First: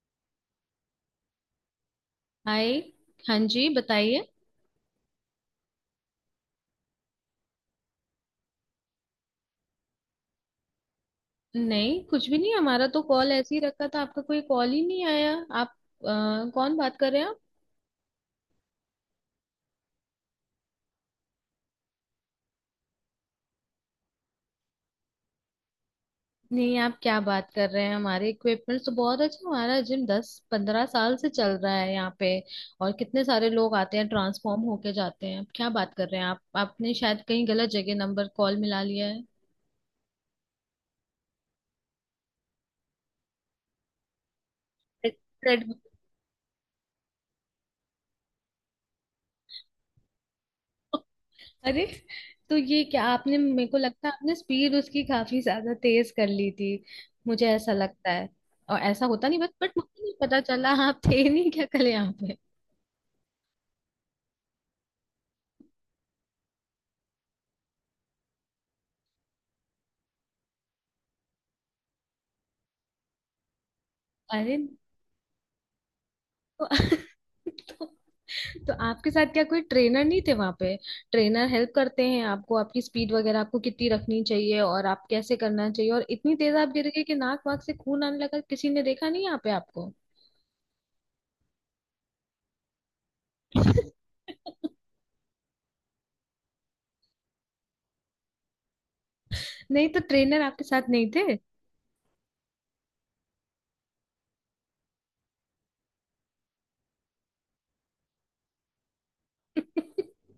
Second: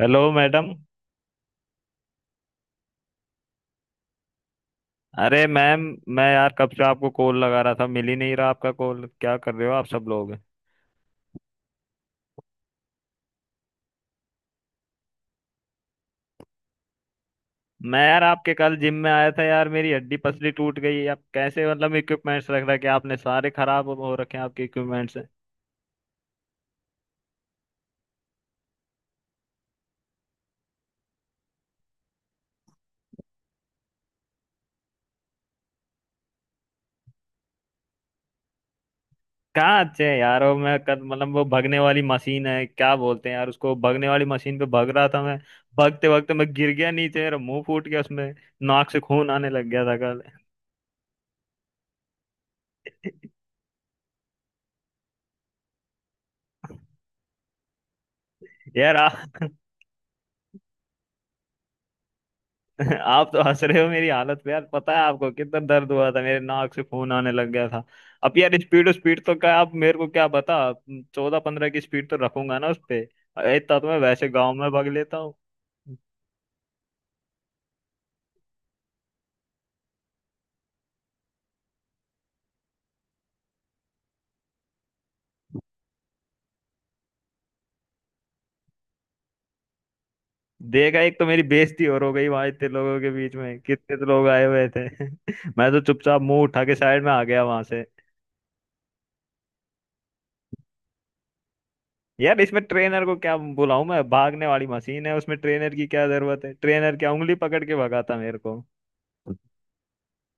Hello madam. Hi. हाँ जी बताइए। अरे मैम, मैं यार कब से आपको कॉल लगा रहा था, मिल ही नहीं रहा आपका कॉल। क्या कर रहे हो आप सब लोग? नहीं कुछ भी नहीं, हमारा तो कॉल ऐसे ही रखा था, आपका कोई कॉल ही नहीं आया। आप कौन बात कर रहे हैं आप? मैं यार आपके कल जिम में आया था। यार मेरी हड्डी पसली टूट गई। आप कैसे मतलब इक्विपमेंट्स रख रखे हैं? आपने सारे खराब हो रखे हैं आपके इक्विपमेंट्स। नहीं, आप क्या बात कर रहे हैं, हमारे इक्विपमेंट्स तो बहुत अच्छे हैं। हमारा जिम 10 15 साल से चल रहा है यहाँ पे। और कितने सारे लोग आते हैं, ट्रांसफॉर्म होके जाते हैं, आप क्या बात कर रहे हैं आप? आपने शायद कहीं गलत जगह नंबर कॉल मिला लिया है। कहाँ अच्छे हैं यार वो? मैं कल मतलब वो भगने वाली मशीन है, क्या बोलते हैं यार उसको, भगने वाली मशीन पे भग रहा Red- था मैं। red- भगते भगते मैं गिर गया नीचे, मेरा मुंह फूट गया उसमें। नाक से खून आने लग गया था कल। अरे, तो ये क्या, आपने मेरे को लगता है आपने स्पीड उसकी काफी ज्यादा तेज कर ली थी, मुझे ऐसा लगता है। और यार ऐसा होता नहीं, बट मुझे नहीं पता चला, आप थे नहीं क्या कल यहाँ पे? आप तो हंस रहे हो मेरी हालत पे। यार पता है आपको कितना दर्द हुआ था? मेरे नाक से खून आने लग गया था। अब यार स्पीड स्पीड तो क्या आप मेरे को क्या बता। 14-15 की स्पीड तो रखूंगा ना उस पे। इतना तो मैं वैसे गांव अरे। में भाग लेता हूँ। तो, तो, आपके साथ क्या कोई ट्रेनर नहीं थे वहां पे? ट्रेनर हेल्प करते हैं आपको, आपकी स्पीड वगैरह आपको कितनी रखनी चाहिए और आप कैसे करना चाहिए, और इतनी तेज आप गिर गए कि नाक वाक से खून आने लगा, किसी ने देखा नहीं यहाँ पे आपको? देगा, एक तो मेरी बेइज्जती और हो गई वहां इतने लोगों के बीच में, कितने तो लोग आए हुए थे। मैं तो चुपचाप मुंह उठा के साइड में आ गया वहां से। नहीं तो ट्रेनर आपके साथ नहीं थे? यार इसमें ट्रेनर को क्या बुलाऊं? मैं, भागने वाली मशीन है उसमें ट्रेनर की क्या जरूरत है? ट्रेनर क्या उंगली पकड़ के भगाता मेरे को? नहीं,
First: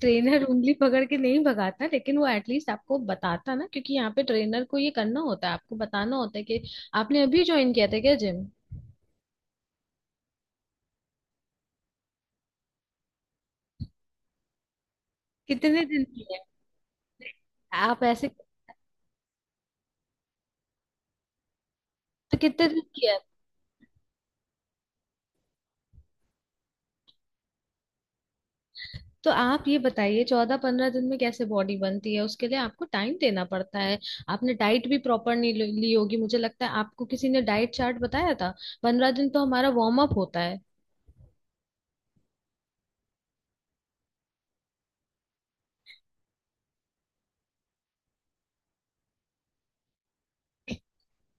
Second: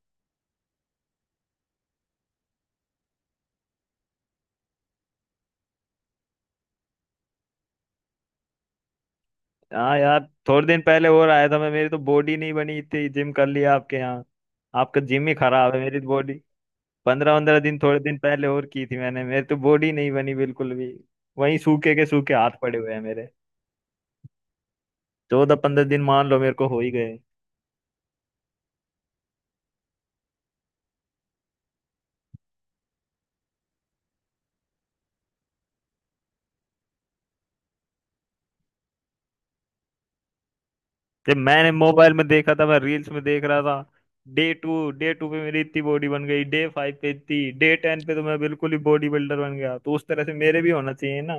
ट्रेनर उंगली पकड़ के नहीं भगाता, लेकिन वो एटलीस्ट आपको बताता ना, क्योंकि यहाँ पे ट्रेनर को ये करना होता है, आपको बताना होता है कि आपने अभी ज्वाइन किया था क्या जिम? हाँ यार थोड़े दिन पहले और आया था मैं। मेरी तो बॉडी नहीं बनी इतनी जिम कर लिया आपके यहाँ। आपका जिम ही खराब है, कितने मेरी दिन तो बॉडी। किया पंद्रह पंद्रह है? दिन थोड़े आप दिन ऐसे। पहले और की थी मैंने। मेरी तो बॉडी नहीं बनी बिल्कुल भी। वहीं सूखे के सूखे तो हाथ कितने पड़े दिन हुए हैं किया है? मेरे। 14-15 दिन मान लो मेरे को हो ही गए। तो आप ये बताइए, 14 15 दिन में कैसे बॉडी बनती है, उसके लिए आपको टाइम देना पड़ता है। आपने डाइट भी प्रॉपर नहीं ली ली होगी, मुझे लगता है, आपको किसी ने डाइट चार्ट बताया था। 15 दिन तो हमारा वार्म अप होता है। जब मैंने मोबाइल में देखा था, मैं रील्स में देख रहा था। डे टू पे मेरी इतनी बॉडी बन गई, डे 5 पे इतनी, डे 10 पे तो मैं बिल्कुल ही बॉडी बिल्डर बन गया। तो उस तरह से मेरे भी होना चाहिए ना।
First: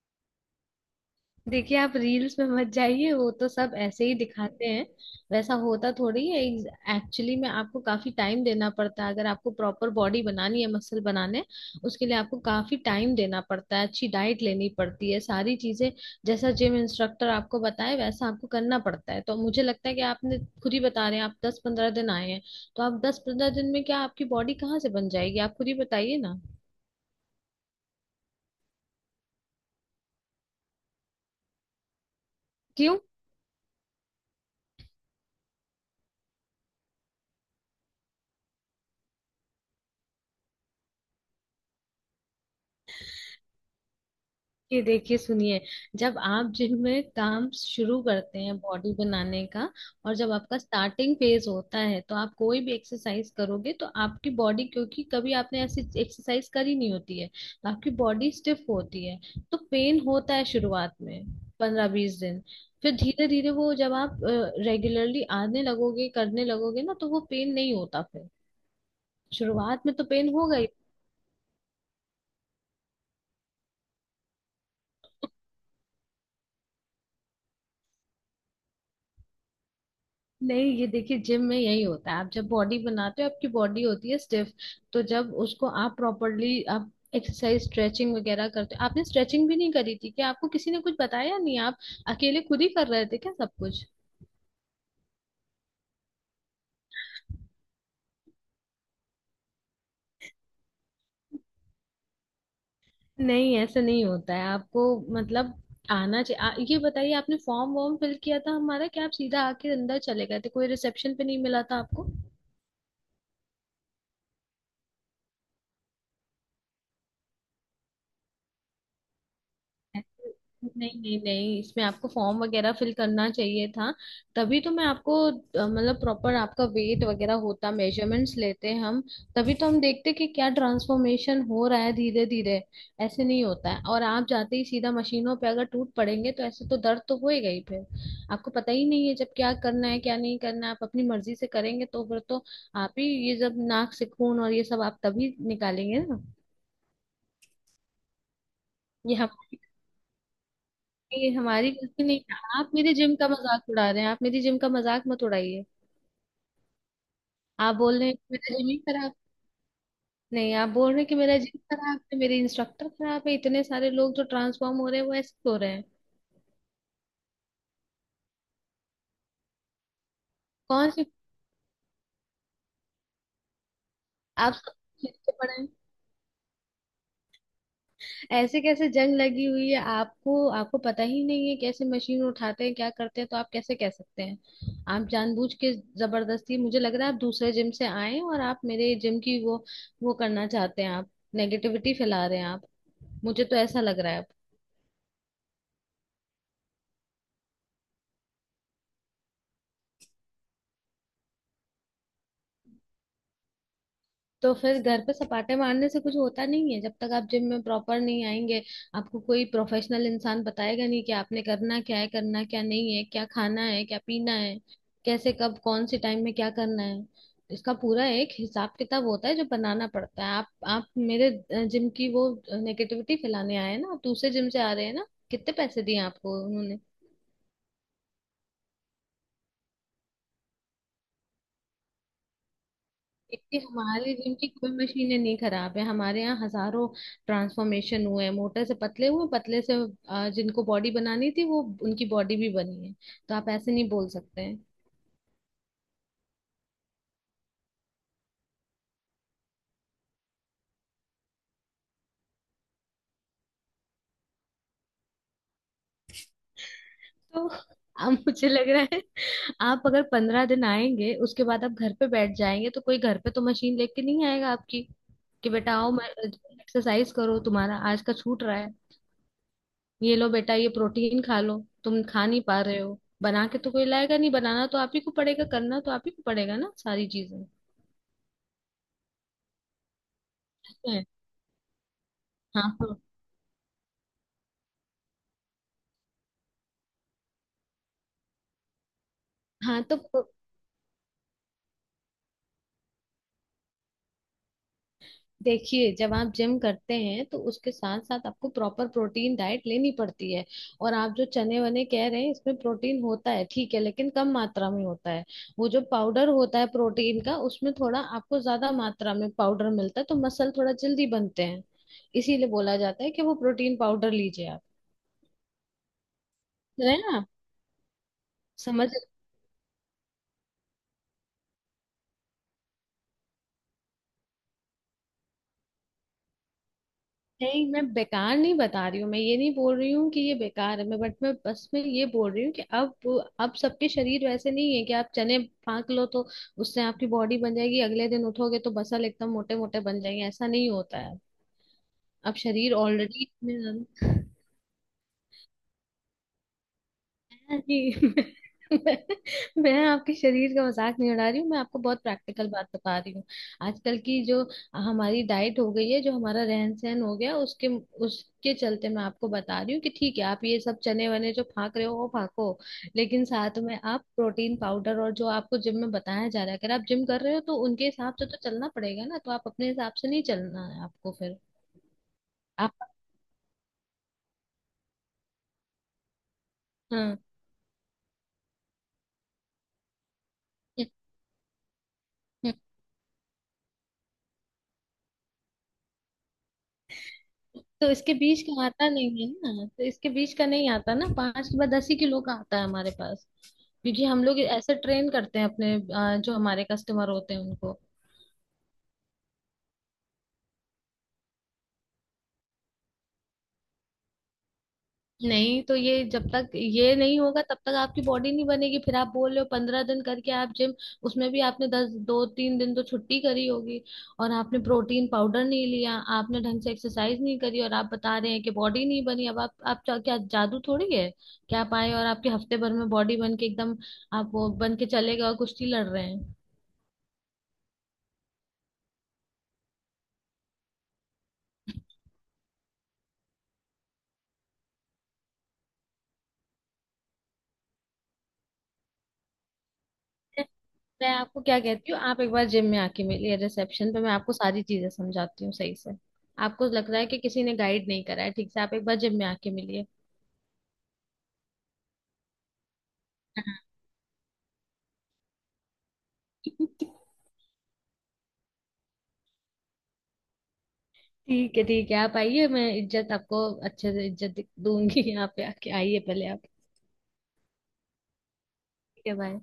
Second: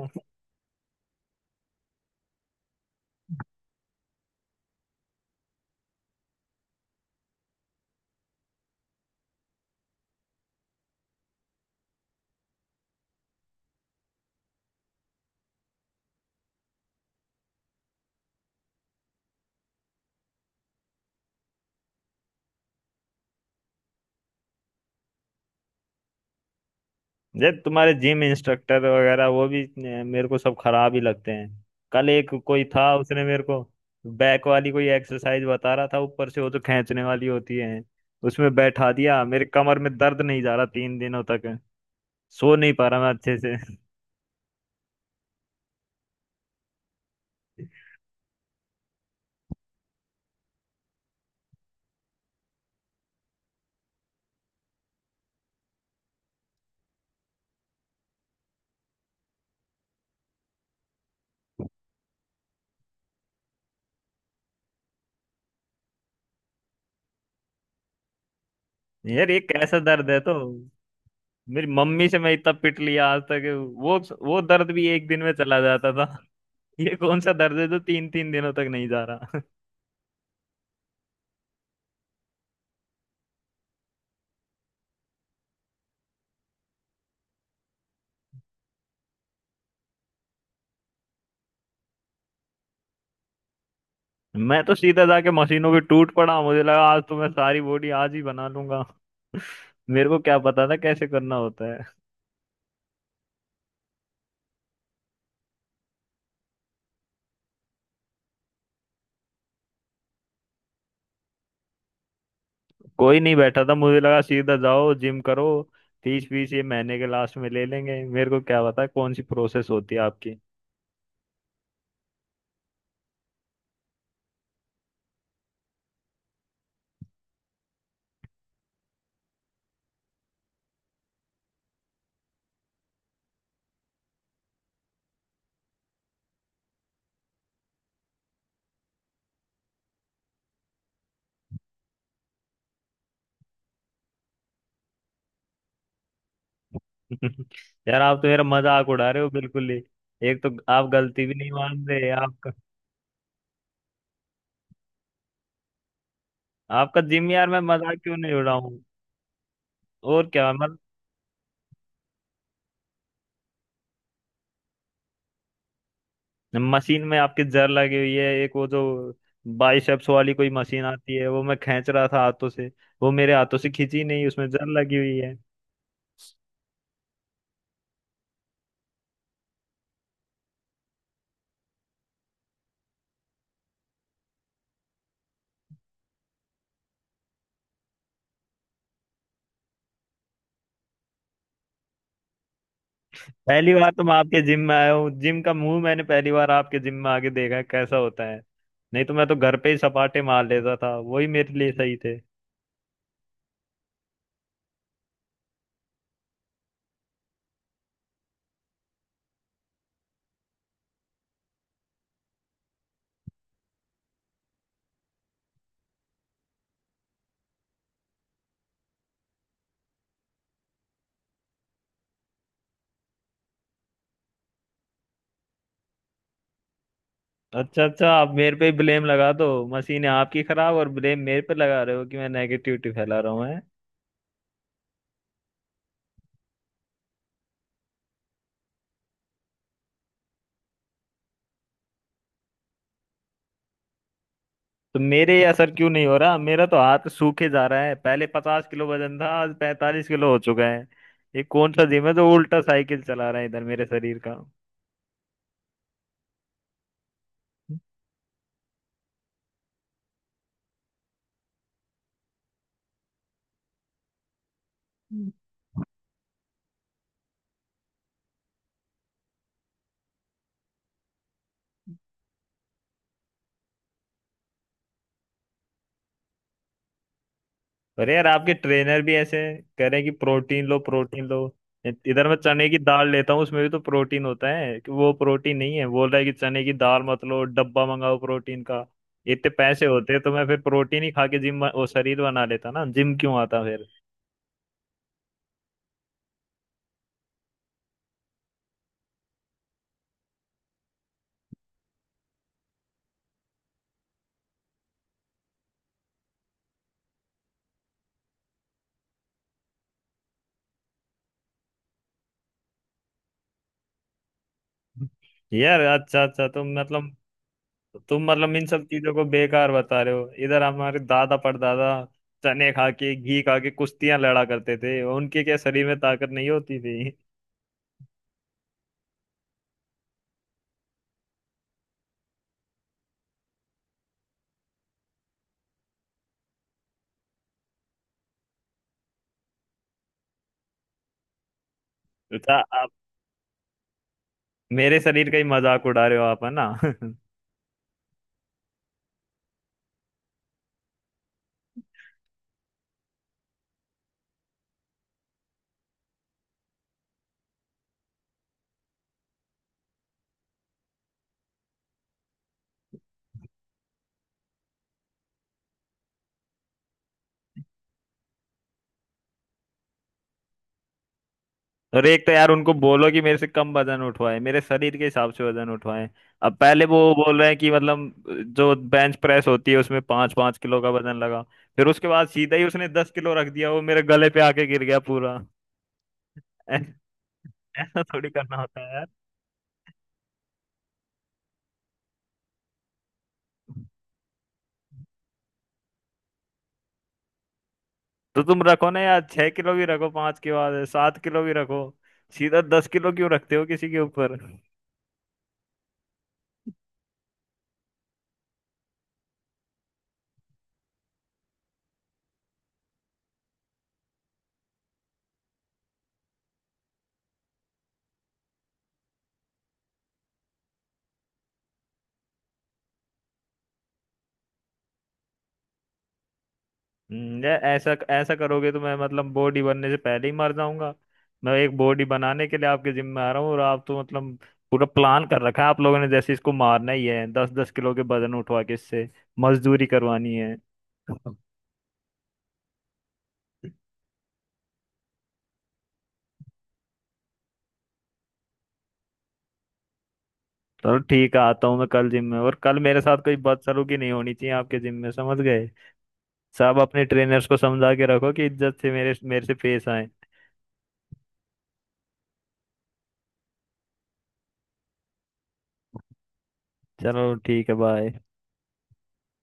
देखिए आप रील्स में मत जाइए, वो तो सब ऐसे ही दिखाते हैं, वैसा होता थोड़ी है। एक्चुअली में आपको काफी टाइम देना पड़ता है, अगर आपको प्रॉपर बॉडी बनानी है, मसल बनाने उसके लिए आपको काफी टाइम देना पड़ता है, अच्छी डाइट लेनी पड़ती है, सारी चीजें। जैसा जिम इंस्ट्रक्टर आपको बताए वैसा आपको करना पड़ता है, तो मुझे लगता है कि आपने खुद ही बता रहे हैं आप 10 15 दिन आए हैं। तो आप 10 15 दिन में क्या आपकी बॉडी कहाँ से बन जाएगी, आप खुद ही बताइए ना। ये तुम्हारे जिम इंस्ट्रक्टर वगैरह वो भी मेरे को सब खराब ही लगते हैं। कल एक कोई था क्यों? उसने मेरे को बैक वाली कोई एक्सरसाइज बता रहा था, ऊपर से वो जो खींचने वाली होती है उसमें बैठा दिया। मेरे कमर में दर्द नहीं जा रहा 3 दिनों तक। सो नहीं पा रहा मैं अच्छे से। ये देखिए, सुनिए, जब आप जिम में काम शुरू करते हैं बॉडी बनाने का, और जब आपका स्टार्टिंग फेज होता है, तो आप कोई भी एक्सरसाइज करोगे तो आपकी बॉडी, क्योंकि कभी आपने ऐसी एक्सरसाइज करी नहीं होती है, तो आपकी बॉडी स्टिफ होती है, तो पेन होता है शुरुआत में, 15 20 दिन। फिर धीरे धीरे वो, जब आप रेगुलरली आने लगोगे, करने लगोगे ना, तो वो पेन नहीं होता फिर। यार ये कैसा शुरुआत में तो दर्द है तो? पेन होगा। मेरी मम्मी से मैं इतना पिट लिया आज तक, वो वो दर्द भी एक दिन में चला जाता था। ये कौन सा दर्द है जो 3-3 दिनों तक नहीं जा रहा? नहीं, ये देखिए, जिम में यही होता है, आप जब बॉडी बनाते हो आपकी बॉडी होती है स्टिफ, तो जब उसको आप प्रॉपरली आप एक्सरसाइज स्ट्रेचिंग वगैरह करते हो, आपने स्ट्रेचिंग भी नहीं करी थी क्या? आपको किसी ने कुछ बताया नहीं, आप अकेले खुद ही कर रहे थे क्या सब कुछ? मैं तो सीधा जाके मशीनों पे टूट पड़ा, मुझे लगा आज तो मैं सारी बॉडी आज ही बना लूंगा। मेरे को क्या पता था कैसे करना होता है। नहीं, ऐसा नहीं होता है, आपको मतलब आना चाहिए। ये बताइए, आपने फॉर्म वॉर्म फिल किया था हमारा क्या, आप सीधा आके अंदर चले गए थे? कोई रिसेप्शन पे नहीं मिला था आपको? कोई नहीं बैठा था, मुझे लगा सीधा जाओ जिम करो। फीस फीस ये महीने के लास्ट में ले लेंगे, मेरे को क्या पता कौन सी प्रोसेस होती है आपकी। नहीं नहीं नहीं, इसमें आपको फॉर्म वगैरह फिल करना चाहिए था। तभी तो मैं आपको मतलब प्रॉपर आपका वेट वगैरह होता, मेजरमेंट्स लेते हैं हम। तभी तो हम देखते कि क्या ट्रांसफॉर्मेशन हो रहा है धीरे धीरे। ऐसे नहीं होता है, और आप जाते ही सीधा मशीनों पे अगर टूट पड़ेंगे, तो ऐसे तो दर्द तो होएगा ही फिर। आपको पता ही नहीं है जब क्या करना है क्या नहीं करना है, आप अपनी मर्जी से करेंगे तो फिर तो आप ही, ये जब नाक से खून और ये सब आप तभी निकालेंगे ना। यार आप तो मेरा मजाक उड़ा ये रहे हो आप, बिल्कुल ही। एक तो आप गलती ये भी नहीं हमारी मान गलती रहे नहीं आपका। है, आप मेरे जिम का मजाक उड़ा रहे हैं, आप मेरी जिम का मजाक मत उड़ाइए। आपका जिम यार मैं आप मजाक बोल रहे हैं क्यों नहीं कि मेरा जिम उड़ाऊं? ही खराब। और क्या, नहीं, आप बोल रहे हैं कि मेरा जिम खराब है, मेरे इंस्ट्रक्टर खराब है, इतने सारे लोग जो ट्रांसफॉर्म हो रहे हैं वो ऐसे हो रहे हैं। मशीन में आपकी जर लगी हुई है। एक वो जो बाइसेप्स वाली कोई मशीन कौन से? आती है, वो मैं खींच रहा था हाथों से। वो मेरे हाथों से खींची नहीं, उसमें आप जर सब लगी हुई पीछे है। पड़े हैं। ऐसे कैसे जंग लगी हुई है आपको? आपको पता ही नहीं है कैसे मशीन उठाते हैं क्या करते हैं, तो आप कैसे कह सकते हैं? आप जानबूझ के जबरदस्ती, मुझे लग रहा है आप दूसरे जिम से आए हैं और आप मेरे जिम की वो करना चाहते हैं, आप नेगेटिविटी फैला रहे हैं आप, मुझे तो पहली ऐसा बार लग तो मैं रहा है। आपके जिम में आया हूँ। जिम का मुंह मैंने पहली बार आपके जिम में आके देखा है कैसा होता है। नहीं तो मैं तो घर पे ही सपाटे मार लेता था, वही मेरे लिए सही थे। तो फिर घर पे सपाटे मारने से कुछ होता नहीं है जब तक आप जिम में प्रॉपर नहीं आएंगे। आपको कोई प्रोफेशनल इंसान बताएगा नहीं कि आपने करना क्या है, करना क्या नहीं है, क्या खाना है, क्या पीना है, कैसे कब कौन से टाइम में क्या करना है, इसका पूरा एक हिसाब किताब होता है जो बनाना पड़ता है। आप मेरे जिम की वो नेगेटिविटी फैलाने आए हैं ना, आप दूसरे जिम से आ रहे हैं ना? कितने पैसे दिए आपको उन्होंने? अच्छा अच्छा, आप मेरे पे ही ब्लेम लगा दो। मशीन है आपकी खराब और ब्लेम मेरे पे लगा रहे हो कि मैं नेगेटिविटी फैला रहा देखिए, हूँ। हमारे जिम की कोई मशीनें नहीं खराब है, हमारे यहाँ हजारों ट्रांसफॉर्मेशन हुए हैं, मोटे से पतले हुए, पतले से जिनको बॉडी बनानी थी वो उनकी बॉडी भी बनी है। तो आप ऐसे नहीं बोल सकते हैं। तो मेरे ये असर क्यों नहीं हो रहा? मेरा तो हाथ सूखे जा रहा है। पहले 50 किलो वजन था, आज 45 किलो हो चुका है। ये कौन सा जिम है जो उल्टा साइकिल चला रहा है इधर मेरे शरीर का? तो अब मुझे लग रहा है, आप अगर 15 दिन आएंगे उसके बाद आप घर पे बैठ जाएंगे, तो कोई घर पे तो मशीन लेके नहीं आएगा आपकी कि बेटा आओ मैं एक्सरसाइज करो, तुम्हारा आज का छूट रहा है, ये लो बेटा ये प्रोटीन खा लो, तुम खा नहीं पा रहे हो बना के तो कोई लाएगा नहीं, बनाना तो आप ही को पड़ेगा, करना तो आप ही को पड़ेगा ना सारी चीजें। अरे यार आपके ट्रेनर भी ऐसे कह रहे हैं कि प्रोटीन लो है। Protein low. इधर मैं चने हाँ की तो दाल लेता हूँ उसमें भी तो प्रोटीन होता है, कि वो प्रोटीन नहीं है? बोल रहा है कि चने की दाल मत लो, डब्बा मंगाओ प्रोटीन का। इतने हाँ पैसे तो होते प्रो- तो मैं फिर प्रोटीन ही खा के जिम, वो शरीर बना लेता ना, जिम क्यों आता फिर? देखिए, जब आप जिम करते हैं तो उसके साथ साथ आपको प्रॉपर प्रोटीन डाइट लेनी पड़ती है। और आप जो चने वने कह रहे हैं, इसमें प्रोटीन होता है ठीक है, लेकिन कम मात्रा में होता है। वो जो पाउडर होता है प्रोटीन का, उसमें थोड़ा आपको ज्यादा मात्रा में पाउडर मिलता है तो मसल थोड़ा जल्दी बनते हैं, इसीलिए बोला जाता है कि वो प्रोटीन पाउडर लीजिए आप। यार अच्छा अच्छा तो है मतलब, ना? तो तुम मतलब इन सब समझ। चीजों को बेकार बता रहे हो? इधर हमारे दादा परदादा चने खा के घी खा के कुश्तियां लड़ा करते थे, उनके क्या शरीर में ताकत नहीं होती थी? नहीं, मैं बेकार नहीं बता रही हूँ, मैं ये नहीं बोल रही हूँ कि ये बेकार है, मैं बट मैं बस मैं ये बोल रही हूँ कि अब सबके शरीर वैसे नहीं है कि आप चने फाँक लो तो उससे आपकी बॉडी बन जाएगी, अगले दिन उठोगे तो बसल एकदम मोटे मोटे बन जाएंगे, ऐसा नहीं होता है। अब अच्छा, शरीर आप ऑलरेडी। मेरे शरीर का ही मजाक उड़ा रहे हो आप, है ना। जी। मैं, मैं आपके शरीर का मजाक नहीं उड़ा रही हूँ, मैं आपको बहुत प्रैक्टिकल बात बता रही हूँ। आजकल की जो हमारी डाइट हो गई है, जो हमारा रहन सहन हो गया, उसके उसके चलते मैं आपको बता रही हूँ कि ठीक है आप ये सब चने वने जो फाक रहे हो वो फाको, लेकिन साथ में आप प्रोटीन पाउडर, और जो आपको जिम में बताया जा रहा है अगर आप जिम कर रहे हो, तो उनके हिसाब से तो चलना पड़ेगा ना, तो आप अपने हिसाब से नहीं चलना है आपको फिर। और एक तो यार उनको आप। बोलो कि मेरे से कम वजन उठवाए, मेरे शरीर के हिसाब से वजन उठवाए। अब पहले वो हाँ बोल रहे हैं कि मतलब जो बेंच प्रेस होती है उसमें 5-5 किलो का वजन लगा, फिर उसके बाद सीधा ही उसने 10 किलो रख दिया, वो मेरे गले पे आके गिर गया पूरा। ऐ- तो ऐसा इसके थोड़ी बीच करना का होता आता है नहीं है ना, तो इसके बीच का नहीं आता ना, 5 के बाद 10 ही किलो का आता है हमारे पास, यार। क्योंकि हम लोग ऐसे ट्रेन करते हैं अपने जो हमारे कस्टमर होते हैं उनको। तो तुम रखो ना यार, 6 किलो भी रखो पांच के बाद, 7 किलो भी रखो, सीधा 10 किलो क्यों रखते हो किसी के ऊपर? नहीं, तो ये जब तक ये नहीं होगा तब तक आपकी बॉडी नहीं बनेगी, फिर आप बोल रहे हो पंद्रह दिन करके आप जिम, उसमें भी आपने दस दो तीन दिन तो छुट्टी करी होगी, और आपने प्रोटीन पाउडर नहीं लिया, आपने ढंग से एक्सरसाइज नहीं करी, और आप बता रहे हैं कि बॉडी नहीं बनी। अब आप क्या क्या जादू थोड़ी है, क्या आप आए और आपके हफ्ते भर में बॉडी बन के एकदम आप वो बन के चले गए और कुश्ती लड़ रहे हैं। यार ऐसा ऐसा करोगे तो मैं मतलब बॉडी बनने से पहले ही मर जाऊंगा। मैं एक बॉडी बनाने के लिए आपके जिम में आ रहा हूँ और आप तो मतलब पूरा प्लान कर रखा है आप लोगों ने, जैसे इसको मारना ही है, 10-10 किलो के वजन उठवा के इससे मजदूरी करवानी है। मैं आपको क्या कहती हूँ, आप एक बार जिम में आके मिलिए रिसेप्शन पे, मैं आपको सारी चीजें समझाती हूँ सही से। आपको लग रहा है कि किसी ने गाइड नहीं करा है ठीक से, आप एक बार जिम में आके मिलिए। चलो ठीक है, आता हूँ मैं कल जिम में, और कल मेरे साथ कोई हाँ। बदसलूकी नहीं होनी चाहिए आपके जिम में, समझ गए। सब अपने ट्रेनर्स को समझा के रखो कि इज्जत से मेरे मेरे से पेश आए। ठीक है ठीक है, आप आइए, मैं इज्जत आपको अच्छे से इज्जत दूंगी यहाँ पे आके, आइए पहले आप। चलो ठीक है, बाय। ठीक है, बाय।